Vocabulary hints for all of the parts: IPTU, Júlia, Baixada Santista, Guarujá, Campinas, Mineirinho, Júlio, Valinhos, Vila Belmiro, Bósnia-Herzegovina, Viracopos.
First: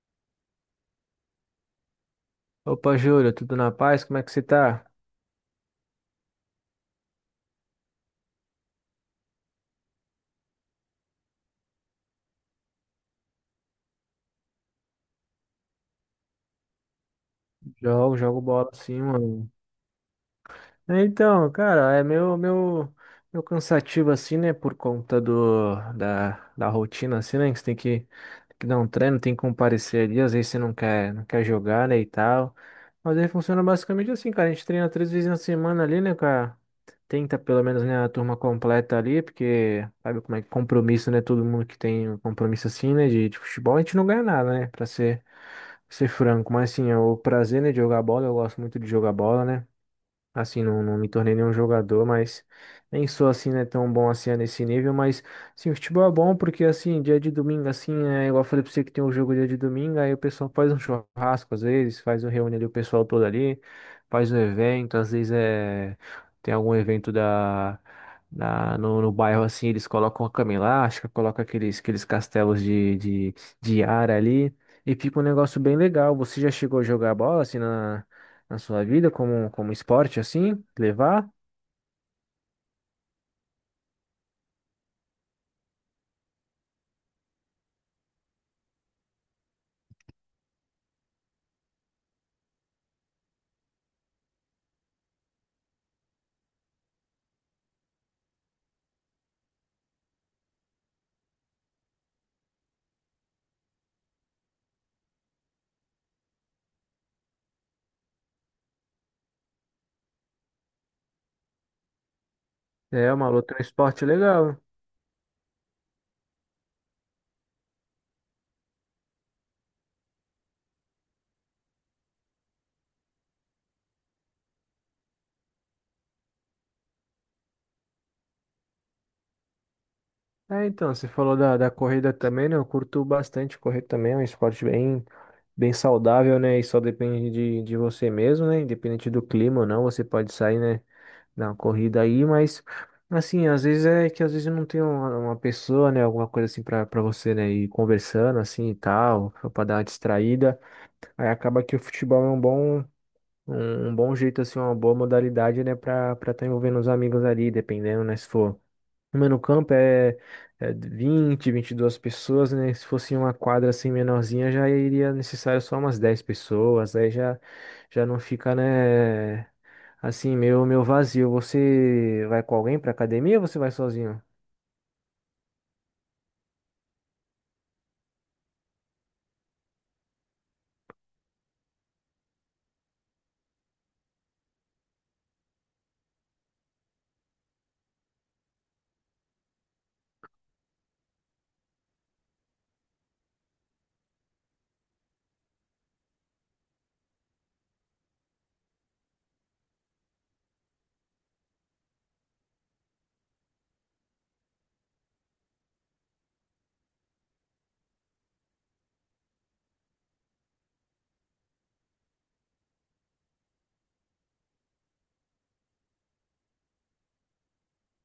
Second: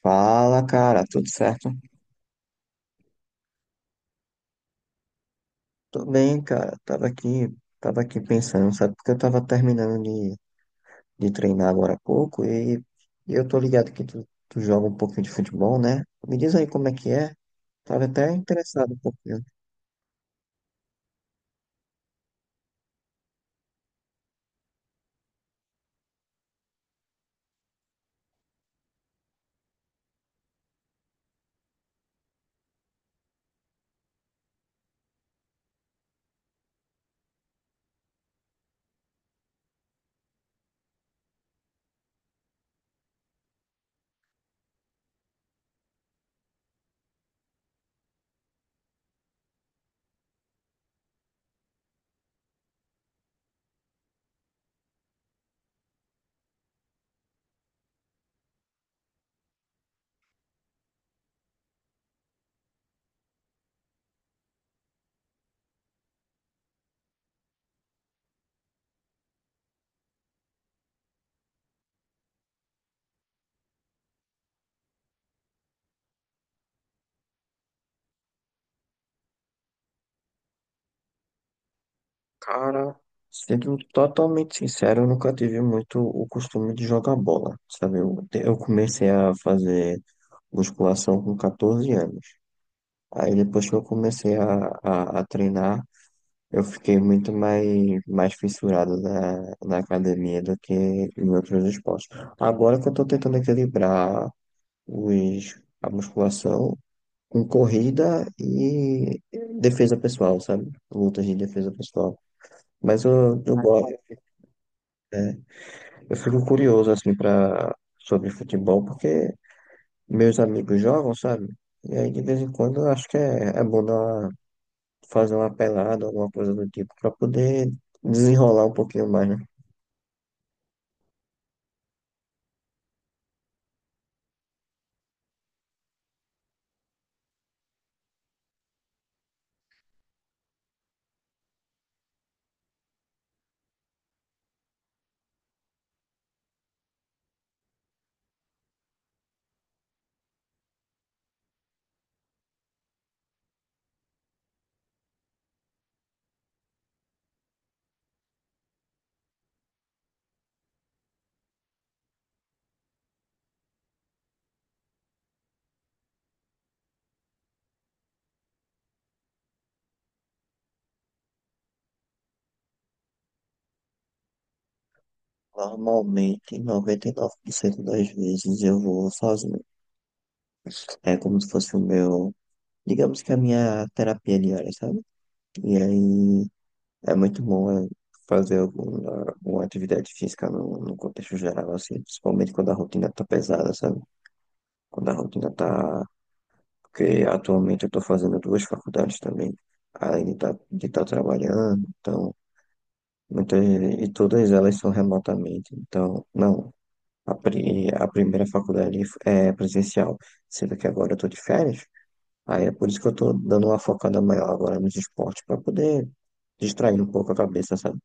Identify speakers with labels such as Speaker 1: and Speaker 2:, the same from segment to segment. Speaker 1: Fala, cara, tudo certo?
Speaker 2: Opa, Júlia, tudo na paz? Como é que você tá?
Speaker 1: Tudo bem, cara. Tava aqui pensando, sabe? Porque eu tava terminando de treinar agora há pouco e eu tô ligado que tu joga um pouquinho de futebol, né? Me diz aí como é que é. Tava
Speaker 2: Jogo,
Speaker 1: até
Speaker 2: jogo bola
Speaker 1: interessado um
Speaker 2: sim,
Speaker 1: pouquinho.
Speaker 2: mano. É, então, cara, é meu cansativo assim, né? Por conta da rotina, assim, né? Que você tem que dar um treino, tem que comparecer ali, às vezes você não quer jogar, né? E tal. Mas aí funciona basicamente assim, cara. A gente treina três vezes na semana ali, né, cara? Tenta pelo menos, né, a turma completa ali, porque sabe como é que compromisso, né? Todo mundo que tem um compromisso assim, né? De futebol, a gente não ganha nada, né? Pra ser franco. Mas assim, é o prazer, né, de jogar bola, eu gosto muito de jogar bola, né? Assim, não me tornei nenhum jogador, mas nem sou assim, né, tão bom assim é nesse nível, mas sim, o futebol é bom porque assim, dia de domingo, assim, é igual eu falei pra você que tem um jogo dia de domingo, aí o pessoal faz um churrasco às vezes, faz um reúne ali o pessoal todo ali, faz um evento, às vezes é tem algum evento da, da no, no bairro assim, eles colocam a cama elástica, colocam aqueles castelos de ar ali. E fica um negócio bem legal. Você já chegou a jogar bola assim na sua vida como, como esporte, assim, levar.
Speaker 1: Cara, sendo totalmente sincero, eu nunca tive muito o costume de jogar bola, sabe? Eu comecei a fazer musculação com 14 anos. Aí depois que eu comecei a treinar. Eu fiquei muito mais fissurado na academia do que em outros esportes. Agora que eu estou tentando equilibrar a musculação com corrida e defesa pessoal, sabe? Lutas de defesa pessoal. Mas
Speaker 2: É uma luta, é um
Speaker 1: gosto,
Speaker 2: esporte legal.
Speaker 1: né? Eu fico curioso, assim, sobre futebol, porque meus amigos jogam, sabe? E aí, de vez em quando, eu acho que é bom fazer uma pelada, alguma coisa do tipo, para poder desenrolar um pouquinho mais, né?
Speaker 2: É, então, você falou da corrida também, né? Eu curto bastante correr também, é um esporte bem, bem saudável, né? E só depende de você mesmo, né? Independente do clima ou não, você pode sair, né? Dar uma corrida aí, mas assim, às vezes é que às vezes eu não tem uma pessoa, né? Alguma coisa assim pra você, né? Ir conversando assim e tal, pra dar uma distraída. Aí acaba que o futebol é um bom. Um bom jeito, assim, uma boa modalidade, né, pra estar tá envolvendo os amigos ali, dependendo, né, se for. Uma no campo é, é 22 pessoas, né? Se fosse uma quadra assim menorzinha, já iria necessário só umas 10 pessoas, aí já não fica, né, assim, meio vazio. Você vai com alguém pra academia ou você vai sozinho?
Speaker 1: Normalmente, 99% das vezes eu vou sozinho. É como se fosse o meu, digamos que a minha terapia diária, sabe? E aí é muito fazer alguma atividade física no contexto geral, assim, principalmente quando a rotina tá pesada, sabe? Quando a rotina tá. Porque atualmente eu tô fazendo duas faculdades também, além de estar de tá trabalhando, então. Muitas, e todas elas são remotamente, então, não. A primeira faculdade é presencial, sendo que agora eu tô de férias. Aí é por isso que eu tô dando uma focada maior agora nos esportes, para poder distrair um pouco a cabeça, sabe?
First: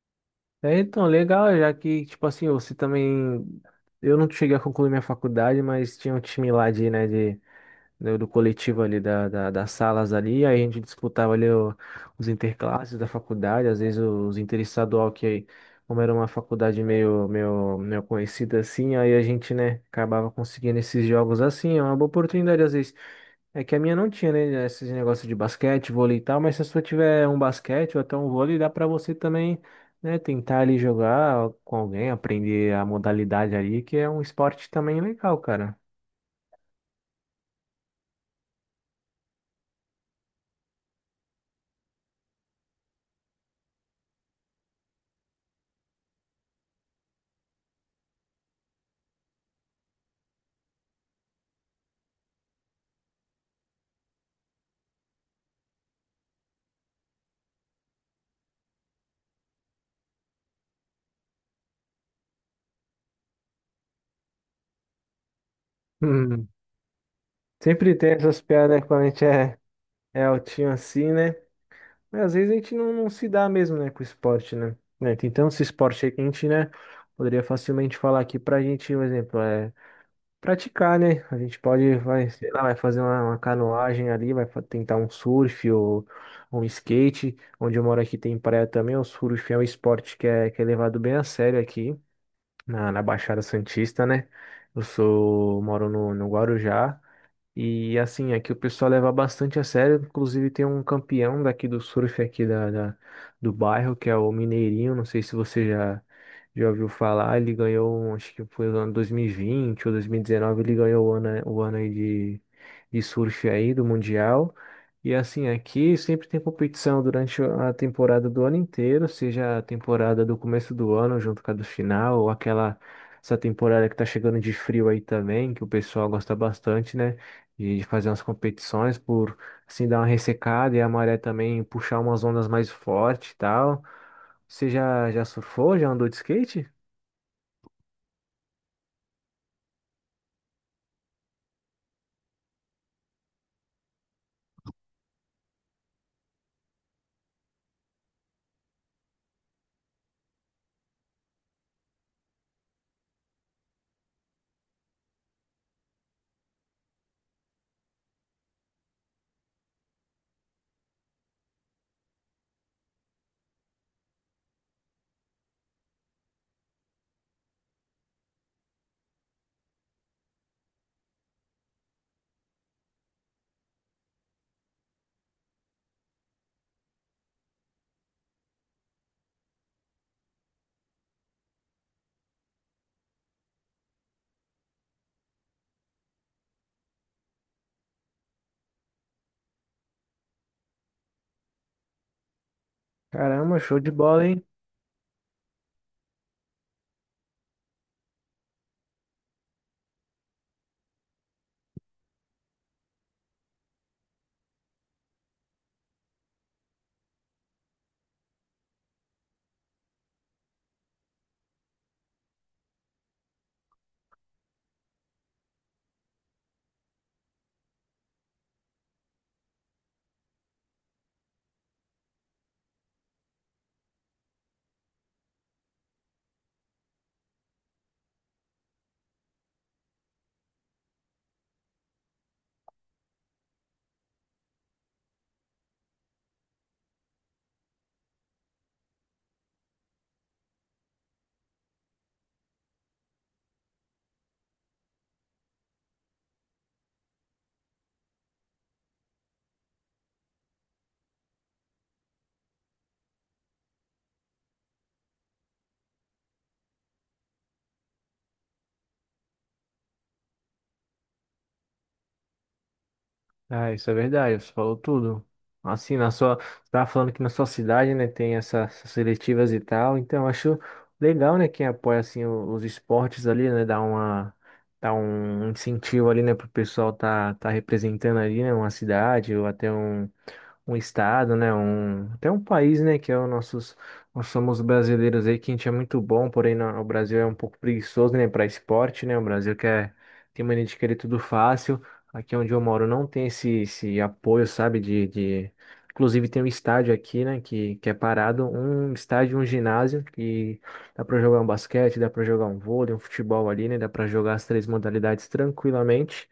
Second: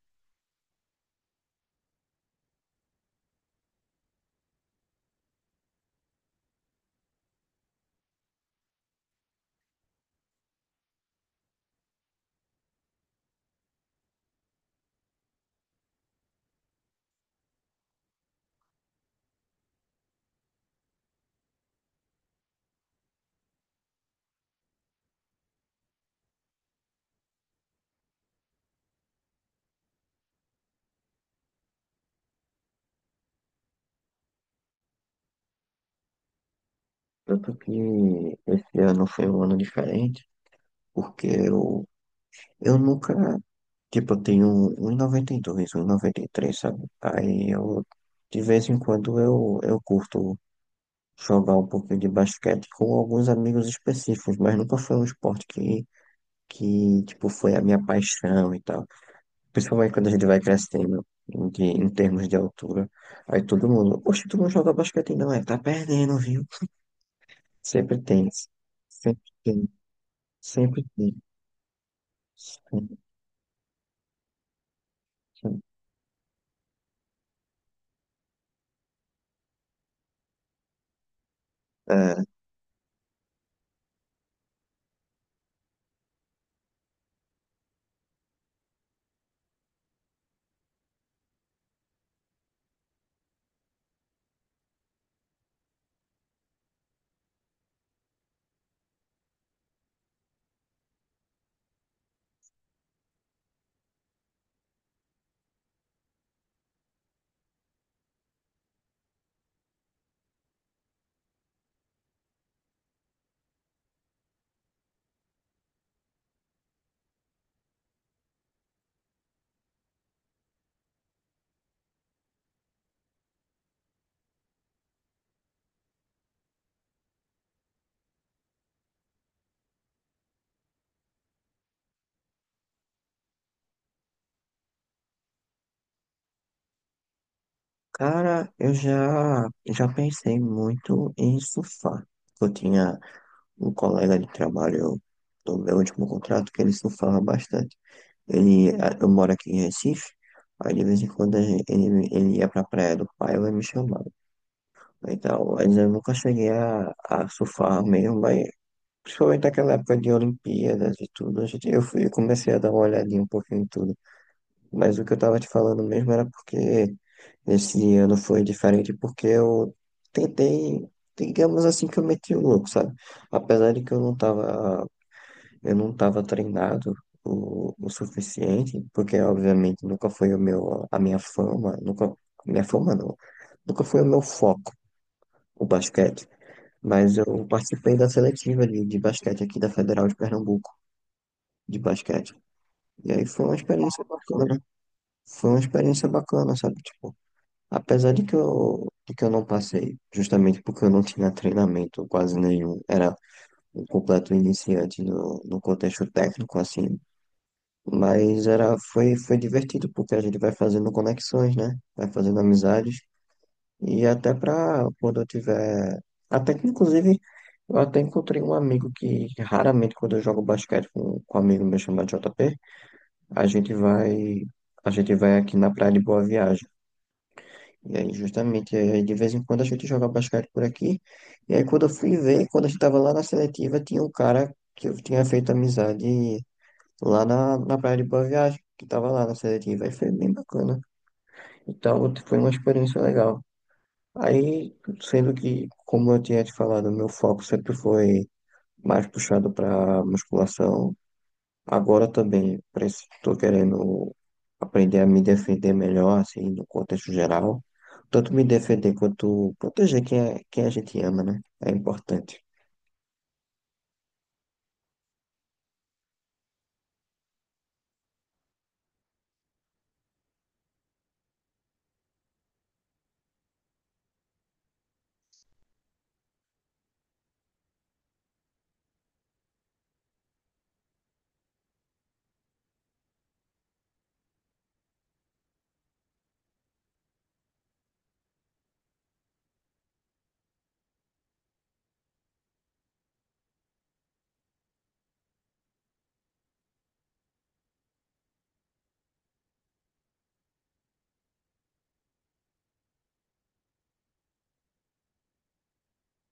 Speaker 2: É, então, legal, já que, tipo assim, você também. Eu não cheguei a concluir minha faculdade, mas tinha um time lá de né, do coletivo ali da das salas ali, aí a gente disputava ali o- os interclasses da faculdade, às vezes os interestadual que como era uma faculdade meio conhecida assim, aí a gente, né, acabava conseguindo esses jogos assim, é uma boa oportunidade às vezes. É que a minha não tinha, né, esses negócios de basquete, vôlei e tal, mas se a sua tiver um basquete ou até um vôlei, dá pra você também, né, tentar ali jogar com alguém, aprender a modalidade ali, que é um esporte também legal, cara.
Speaker 1: Tanto que esse ano foi um ano diferente, porque eu nunca. Tipo, eu tenho 1,92, 1,93, sabe? Aí eu, de vez em quando, eu curto jogar um pouquinho de basquete com alguns amigos específicos, mas nunca foi um esporte que, tipo, foi a minha paixão e tal. Principalmente quando a gente vai crescendo de, em termos de altura. Aí todo mundo, poxa, tu não joga basquete não, é, tá perdendo, viu?
Speaker 2: Sempre
Speaker 1: Sempre
Speaker 2: tem
Speaker 1: tem,
Speaker 2: essas piadas, né, quando a gente
Speaker 1: sempre
Speaker 2: é,
Speaker 1: tem,
Speaker 2: é altinho
Speaker 1: sempre
Speaker 2: assim,
Speaker 1: tem.
Speaker 2: né? Mas às vezes a gente não,
Speaker 1: Sempre
Speaker 2: não se dá mesmo, né, com o esporte, né? Né, tem tanto
Speaker 1: tem.
Speaker 2: esse esporte aí que a gente, né, poderia facilmente falar aqui pra gente, por exemplo, é praticar, né? A gente pode,
Speaker 1: É,
Speaker 2: vai, sei lá, vai fazer uma canoagem ali, tentar um surf ou um skate. Onde eu moro aqui tem praia também, o surf é um esporte que é levado bem a sério aqui na Baixada Santista, né? Eu sou, moro no Guarujá. E assim, aqui o pessoal leva bastante a sério. Inclusive tem um campeão daqui do surf aqui da, da- do bairro, que é o Mineirinho. Não sei se você já ouviu falar. Ele ganhou, um, acho que foi no ano 2020 ou 2019, ele ganhou o ano aí de surf aí do Mundial. E assim, aqui sempre tem competição durante a temporada do ano inteiro, seja a temporada do começo do ano junto com a do final, ou aquela essa temporada que tá chegando de frio aí também, que o pessoal gosta bastante, né? De fazer umas competições por assim dar uma ressecada e a maré também puxar umas ondas mais fortes e tal. Você já surfou? Já andou de skate?
Speaker 1: cara, já pensei muito em surfar. Eu tinha um colega de trabalho do meu último contrato que ele surfava bastante. Eu moro aqui em Recife, aí de vez em quando ele ia pra praia do pai, ela me chamava. Então, mas eu nunca cheguei a surfar mesmo, mas principalmente naquela época de Olimpíadas e tudo, eu fui, eu comecei a dar uma olhadinha um pouquinho em tudo. Mas o que eu tava te falando mesmo era porque esse ano foi diferente, porque eu tentei, digamos assim, que eu meti o louco, sabe? Apesar de que eu não estava treinado o suficiente, porque obviamente nunca foi o meu, a minha fama, nunca, minha fama não, nunca foi o meu foco, o basquete. Mas eu participei da seletiva de basquete aqui da Federal de Pernambuco, de basquete. E aí foi uma
Speaker 2: Caramba, show de
Speaker 1: experiência
Speaker 2: bola,
Speaker 1: bacana,
Speaker 2: hein?
Speaker 1: né? Foi uma experiência bacana, sabe? Tipo, apesar de de que eu não passei, justamente porque eu não tinha treinamento quase nenhum, era um completo iniciante no contexto técnico, assim. Mas foi divertido, porque a gente vai fazendo conexões, né? Vai fazendo amizades. E até pra quando eu tiver. Até que, inclusive, eu até encontrei um amigo que raramente, quando eu jogo basquete com um amigo meu chamado JP, a gente vai. A gente vai aqui na Praia de Boa Viagem. E aí, justamente, aí, de vez em quando a gente joga basquete por aqui. E aí, quando eu fui ver, quando a gente tava lá na seletiva, tinha um cara que eu tinha feito amizade lá na praia de Boa Viagem, que tava lá na seletiva, e foi bem bacana. Então, foi uma experiência legal. Aí, sendo que, como eu tinha te falado, meu foco sempre foi mais puxado para musculação, agora também estou querendo aprender a me defender melhor, assim, no contexto geral. Tanto me defender quanto proteger quem a gente ama, né? É importante.
Speaker 2: Ah, isso é verdade, você falou tudo. Assim, na sua, você tava falando que na sua cidade, né, tem essas seletivas e tal, então eu acho legal, né, quem apoia, assim, o- os esportes ali, né, dá uma, dá um incentivo ali, né, pro pessoal tá, tá representando ali, né, uma cidade ou até um um estado, né, um, até um país, né, que é o nossos, nós somos brasileiros aí, que a gente é muito bom, porém na- o Brasil é um pouco preguiçoso, né, para esporte, né, o Brasil quer, tem mania de querer tudo fácil, aqui onde eu moro não tem esse, esse apoio, sabe, de inclusive tem um estádio aqui, né, que é parado, um estádio, um ginásio, que dá para jogar um basquete, dá para jogar um vôlei, um futebol ali, né, dá para jogar as três modalidades tranquilamente,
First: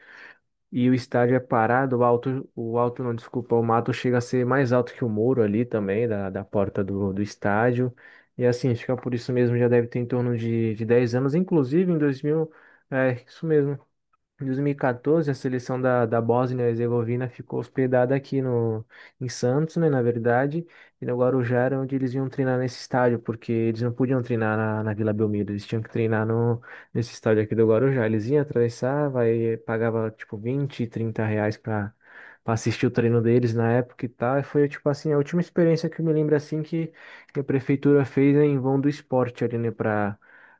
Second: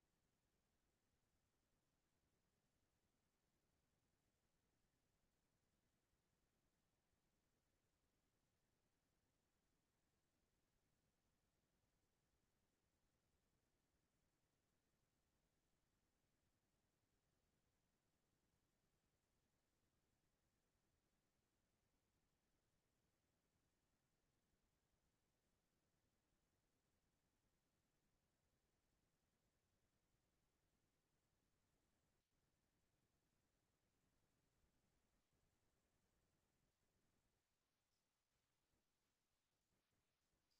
Speaker 2: e o estádio é parado, o alto não, desculpa, o mato chega a ser mais alto que o muro ali também, da porta do estádio. E assim, acho por isso mesmo já deve ter em torno de 10 anos, inclusive em 2000 é, isso mesmo, em 2014, a seleção da Bósnia-Herzegovina ficou hospedada aqui no, em Santos, né, na verdade, e no Guarujá era onde eles iam treinar nesse estádio, porque eles não podiam treinar na Vila Belmiro, eles tinham que treinar no, nesse estádio aqui do Guarujá. Eles iam atravessar, vai, pagava tipo 20, R$ 30 para assistir o treino deles na época e tal, e foi tipo assim, a última experiência que eu me lembro assim que a prefeitura fez né, em vão do esporte ali, né,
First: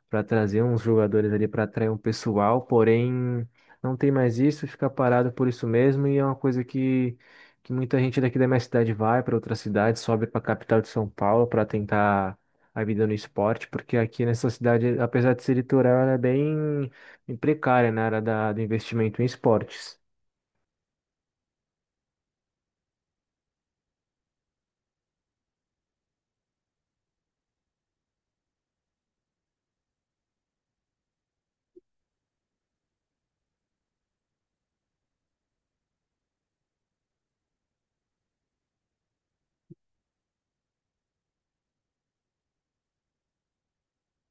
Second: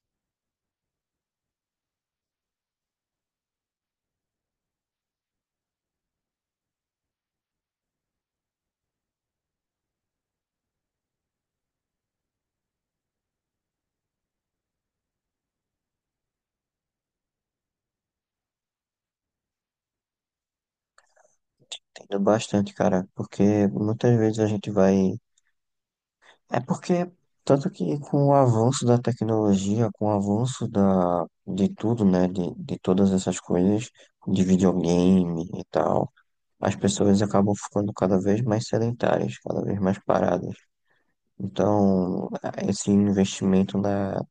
Speaker 2: para trazer uns jogadores ali para atrair um pessoal, porém não tem mais isso, fica parado por isso mesmo, e é uma coisa que muita gente daqui da minha cidade vai para outra cidade, sobe para a capital de São Paulo para tentar a vida no esporte, porque aqui nessa cidade, apesar de ser litoral, ela é bem, bem precária né, na área do investimento em esportes.
Speaker 1: Entendo bastante, cara, porque muitas vezes a gente vai. É porque, tanto que com o avanço da tecnologia, com o avanço de tudo, né, de todas essas coisas, de videogame e tal, as pessoas acabam ficando cada vez mais sedentárias, cada vez mais paradas. Então, esse investimento na,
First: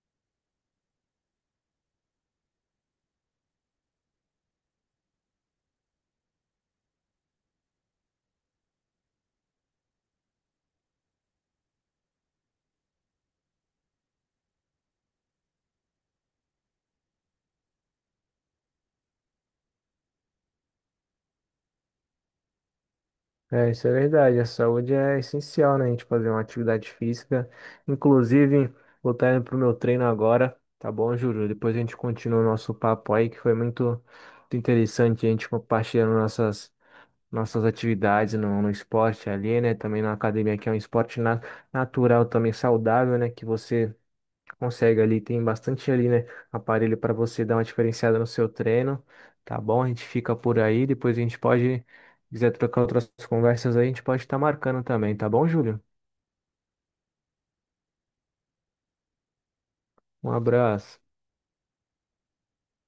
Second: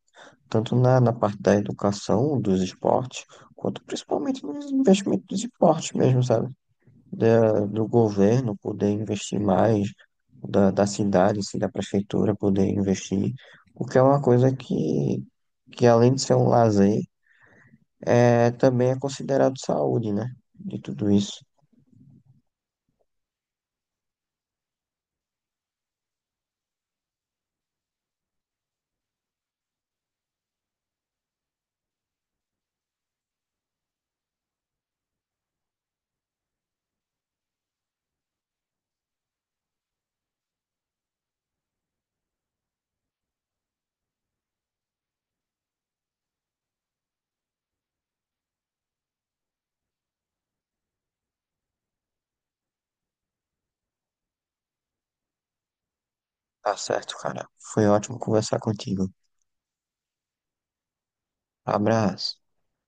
Speaker 1: tanto na parte da educação, dos esportes, quanto principalmente nos investimentos dos esportes mesmo, sabe? Do governo poder investir mais, da cidade, se da prefeitura poder investir, porque é uma coisa que além de ser um lazer, é, também é considerado saúde, né? De tudo isso.
Speaker 2: É, isso é verdade. A saúde é essencial, né? A gente fazer uma atividade física. Inclusive, vou estar indo pro meu treino agora, tá bom, Júlio? Depois a gente continua o nosso papo aí, que foi muito interessante a gente compartilhando nossas atividades no, no esporte ali, né? Também na academia, que é um esporte natural, também saudável, né? Que você consegue ali, tem bastante ali, né? Aparelho para você dar uma diferenciada no seu treino, tá bom? A gente fica por aí, depois a gente pode, se quiser trocar outras conversas aí, a gente pode estar marcando também, tá bom, Júlio?
Speaker 1: Tá certo, cara. Foi ótimo conversar contigo.
Speaker 2: Um abraço.
Speaker 1: Abraço.